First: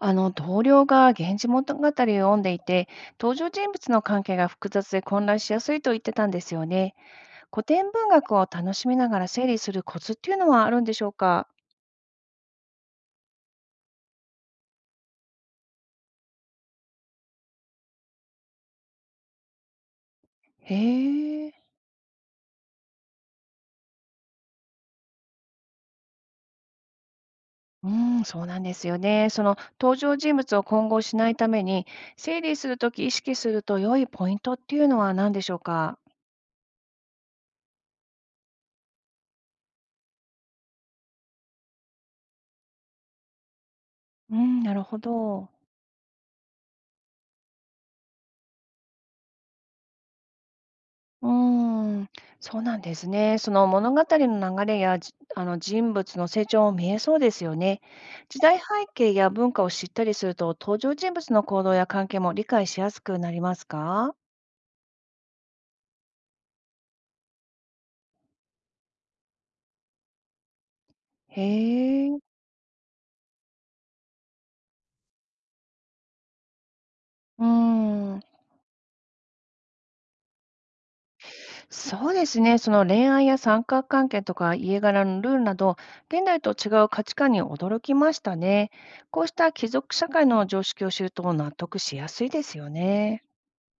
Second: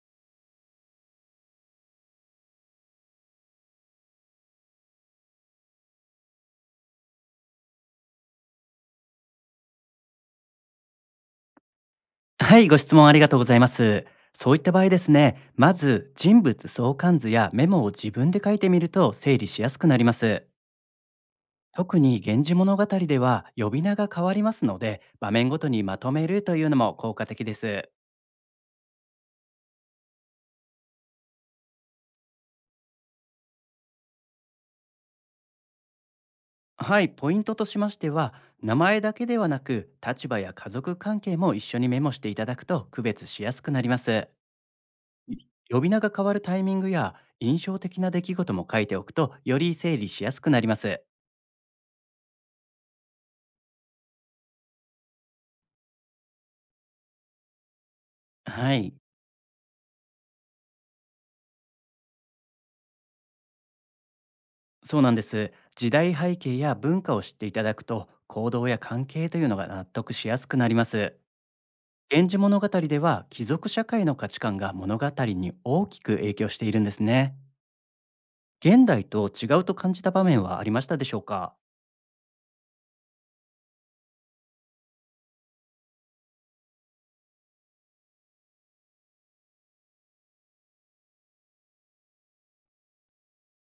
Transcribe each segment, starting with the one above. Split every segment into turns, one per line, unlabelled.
あの同僚が「源氏物語」を読んでいて、登場人物の関係が複雑で混乱しやすいと言ってたんですよね。古典文学を楽しみながら整理するコツっていうのはあるんでしょうか？
はい、ご質問ありがとうございます。そういった場合ですね、まず人物相関図やメモを自分で書いてみると整理しやすくなります。
へえ。
特に源氏物語では呼び名が変わりますので、場面ごとにまとめるというのも効果的です。
うん、そうなんですよね。その登場人物を混合しないために、整理するとき意識すると良いポイントっていうのは何でしょうか？
はい、ポイントとしましては、名前だけではなく、立場や家族関係も一緒にメモしていただくと区別しやすくなります。
うん、なるほ
い
ど。
呼び名が変わるタイミングや印象的な出来事も書いておくと、より整理しやすくなります。
うーん、そうなんですね。その物語の流れや、あの人物の成長も見えそうですよね。時代背
はい。
景や文化を知ったりすると、登場人物の行動や関係も理解しやすくなりますか？
そうなんです。時代背景や文化を知っていただくと、行動や関係というのが納得しやすくなります。
へえ、
源氏物語では、貴族社会の価値観が物語に大きく影響しているんですね。
うーん、
現代と違うと感じた場面はありましたでしょうか？
そうですね。その恋愛や三角関係とか家柄のルールなど、現代と違う価値観に驚きましたね。こうした貴族社会の常識を知ると納得しやすいですよね。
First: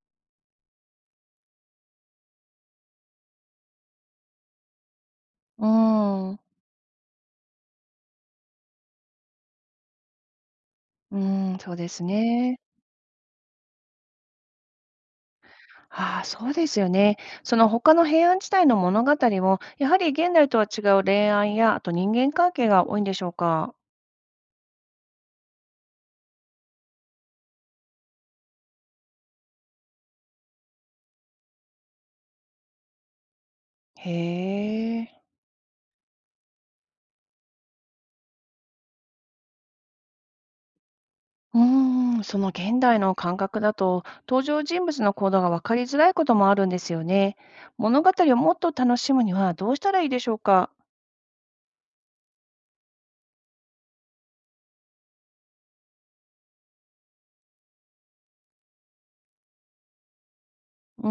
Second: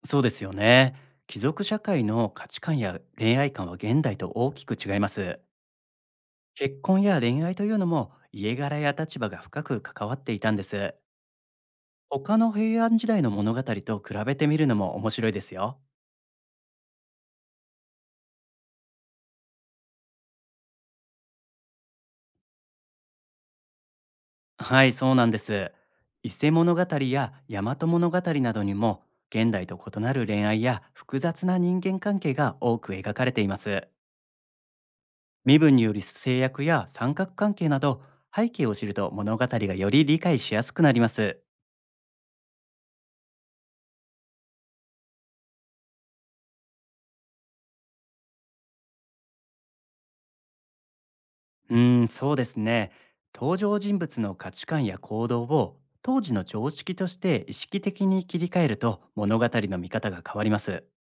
そうですよね。貴族社会の価値観や恋愛観は現代と大きく違います。
うーん、
結婚や恋愛というのも家柄や立場が深く関わっていたんです。
うーん、そうです
他の
ね。
平安時代の物語と比べてみるのも面白いですよ。
ああ、そうですよね。その他の平安時代の物語も、やはり現代とは違う恋愛や、あと人間関係が多いんでしょうか。
はい、そうなんです。伊勢物語や大和物語などにも、現代と異なる恋愛や複雑な人間関係が多く描かれています。
へえ。
身分による制約や三角関係など、背景を知ると物語がより理解しやすくなります。
うーん、その現代の感覚だと、登場人物の行動が分かりづらいこともあるんですよね。物語をもっと楽しむにはどうしたらいいでしょうか。
うーん、そうですね。登場人物の価値観や行動を当時の常識として意識的に切り替えると物語の見方が変わります。
うー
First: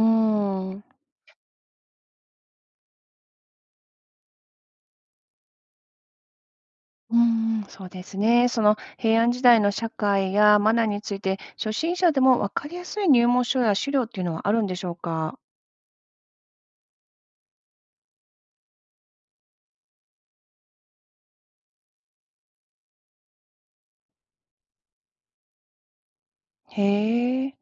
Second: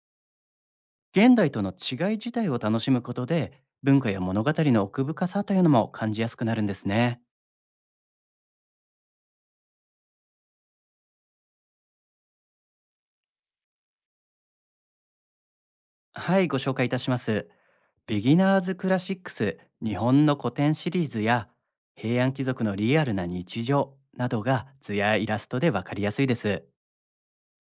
ん、
現代との違い自体を楽しむことで、文化や物語の奥深さというのも感じやすくなるんです
う
ね。
ーん、そうですね。その平安時代の社会やマナーについて、初心者でも分かりやすい入門書や資料っていうのはあるんでしょうか。
はい、ご紹介いたします。ビギナーズクラシックス日本の古典シリーズや平安貴族のリアルな日常などが図やイラストでわかりやすいです。
へえ。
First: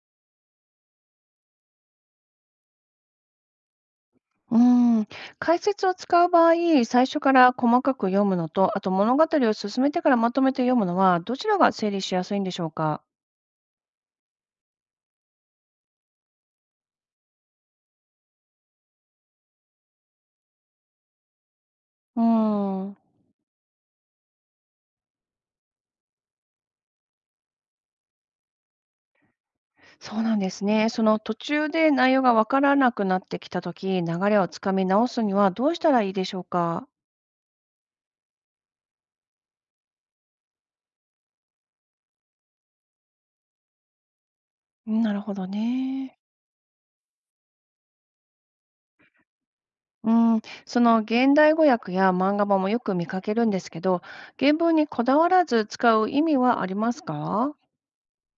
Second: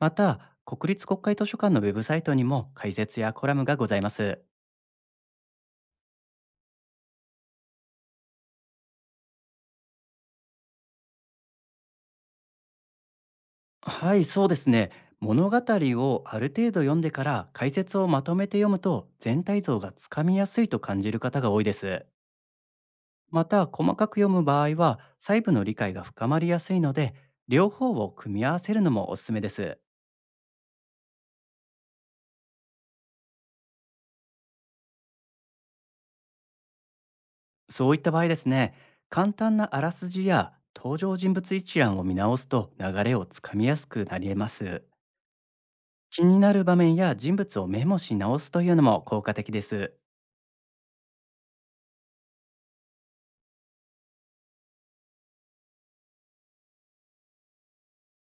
また、国立国会図書館のウェブサイトにも解説やコラムがございます。
うーん、解説を使う場合、最初から細かく読むのと、あと物語を進めてからまとめて読むのは、どちらが整理しやすいんでしょうか？
はい、そうですね。物語をある程度読んでから解説をまとめて読むと全体像がつかみやすいと感じる方が多いです。
うーん、
また、細かく読む場合は細部の理解が深まりやすいので、両方を組み合わせるのもおすすめです。
そうなんですね。その途中で内容がわからなくなってきたとき、流れをつかみ直すにはどうしたらいいでしょうか？
そういった場合ですね、簡単なあらすじや登場人物一覧を見直すと流れをつかみやすくなり得ます。
うん、なるほどね。
気になる場面や人物をメモし直すというのも効果的です。
うん、その現代語訳や漫画版もよく見かけるんですけど、原文にこだわらず使う意味はありますか？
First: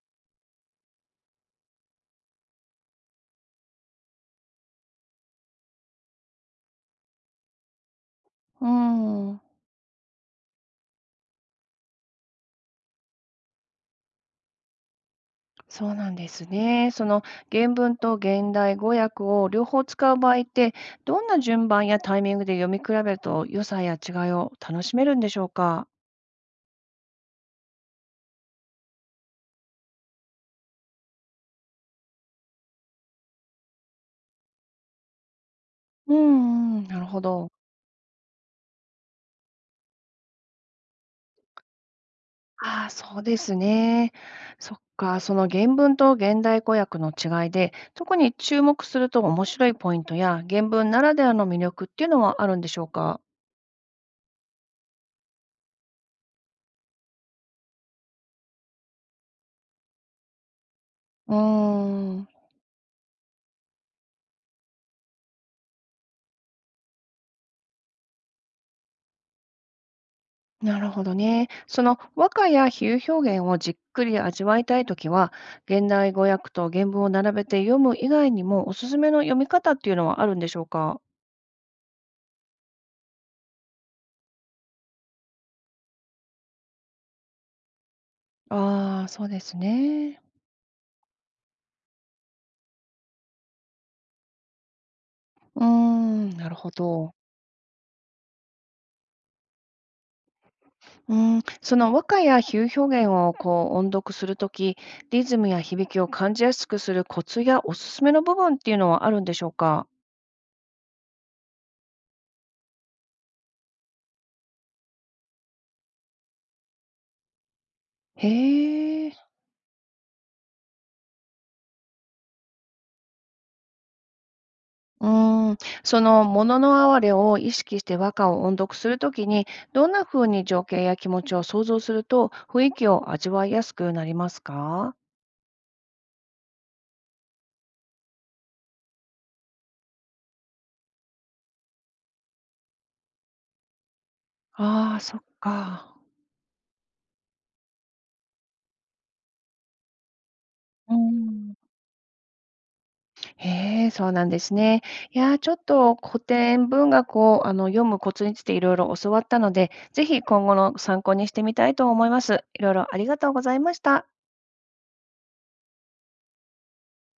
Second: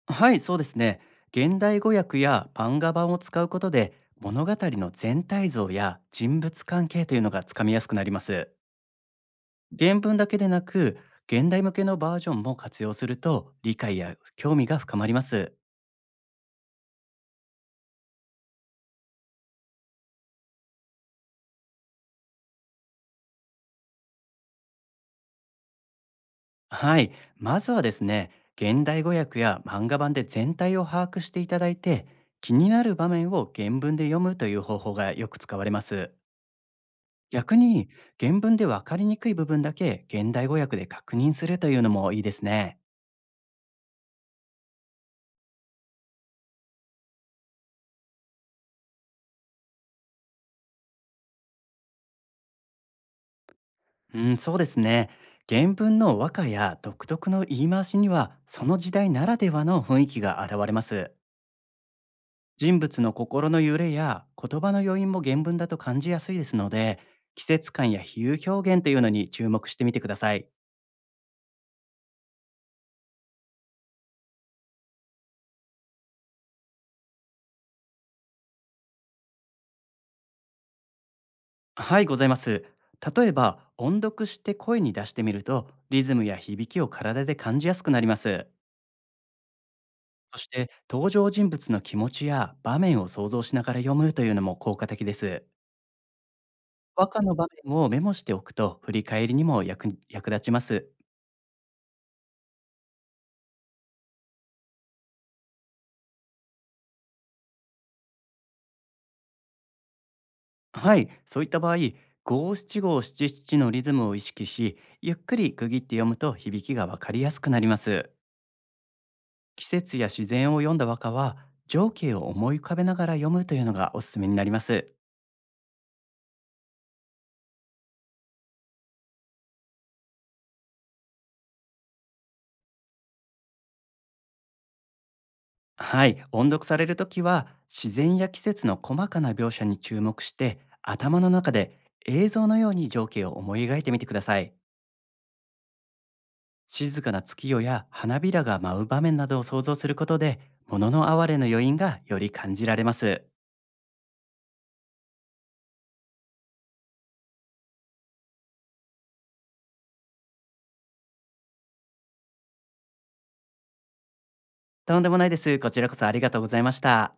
はい、そうですね。現代語訳や漫画版を使うことで、物語の全体像や人物関係というのがつかみやすくなります。
うん。
原文だけでなく、現代向けのバージョンも活用すると、理解や興味が深まります。
そうなんですね。その原文と現代語訳を両方使う場合って、どんな順番やタイミングで読み比べると良さや違いを楽しめるんでしょうか？
はい、まずはですね、現代語訳や漫画版で全体を把握していただいて、気になる場面を原文で読むという方法がよく使われます。
うんうん、なるほど。
逆に原文で分かりにくい部分だけ現代語訳で確認するというのもいいですね。
ああ、そうですね。そっか、その原文と現代語訳の違いで、特に注目すると面白いポイントや原文ならではの魅力っていうのはあるんでしょうか？
うん、そうですね。原文の和歌や独特の言い回しにはその時代ならではの雰囲気が現れます。
うーん。
人物の心の揺れや言葉の余韻も原文だと感じやすいですので、季節感や比喩表現というのに注目してみてください。
なるほどね。その和歌や比喩表現をじっくり味わいたいときは、現代語訳と原文を並べて読む以外にもおすすめの読み方っていうのはあるんでしょうか？
はい、ございます。例えば音読して声に出してみるとリズムや響きを体で感じやすくなります。
ああー、そうですね。
そして、登場人物の気持ちや場面を想像しながら読むというのも効果的です。
うーん、なるほ
和
ど。
歌の場面をメモしておくと、振り返りにも役立ちます。
うーん、その和歌や比喩表現をこう音読するとき、リズムや響きを感じやすくするコツやおすすめの部分っていうのはあるんでしょうか？
はい、そういった場合、五七五七七のリズムを意識し、ゆっくり区切って読むと響きがわかりやすくなります。
へえ。
季節や自然を読んだ和歌は、情景を思い浮かべながら読むというのがおすすめになります。
うーん、そのものの哀れを意識して和歌を音読するときに、どんな風に情景や気持ちを想像すると、雰囲気を味わいやすくなりますか？
はい、音読されるときは自然や季節の細かな描写に注目して頭の中で映像のように情景を思い描いてみてください。
ああ、そっか。
静かな月夜や花びらが舞う場面などを想像することで物
う
の哀れの
ん、
余韻がより感じられます。
へえ、そうなんですね。いやー、ちょっと古典文学を、読むコツについていろいろ教わったので、ぜひ今後の参考にしてみたいと思います。いろいろありがとうございました。
とんでもないです。こちらこそありがとうございました。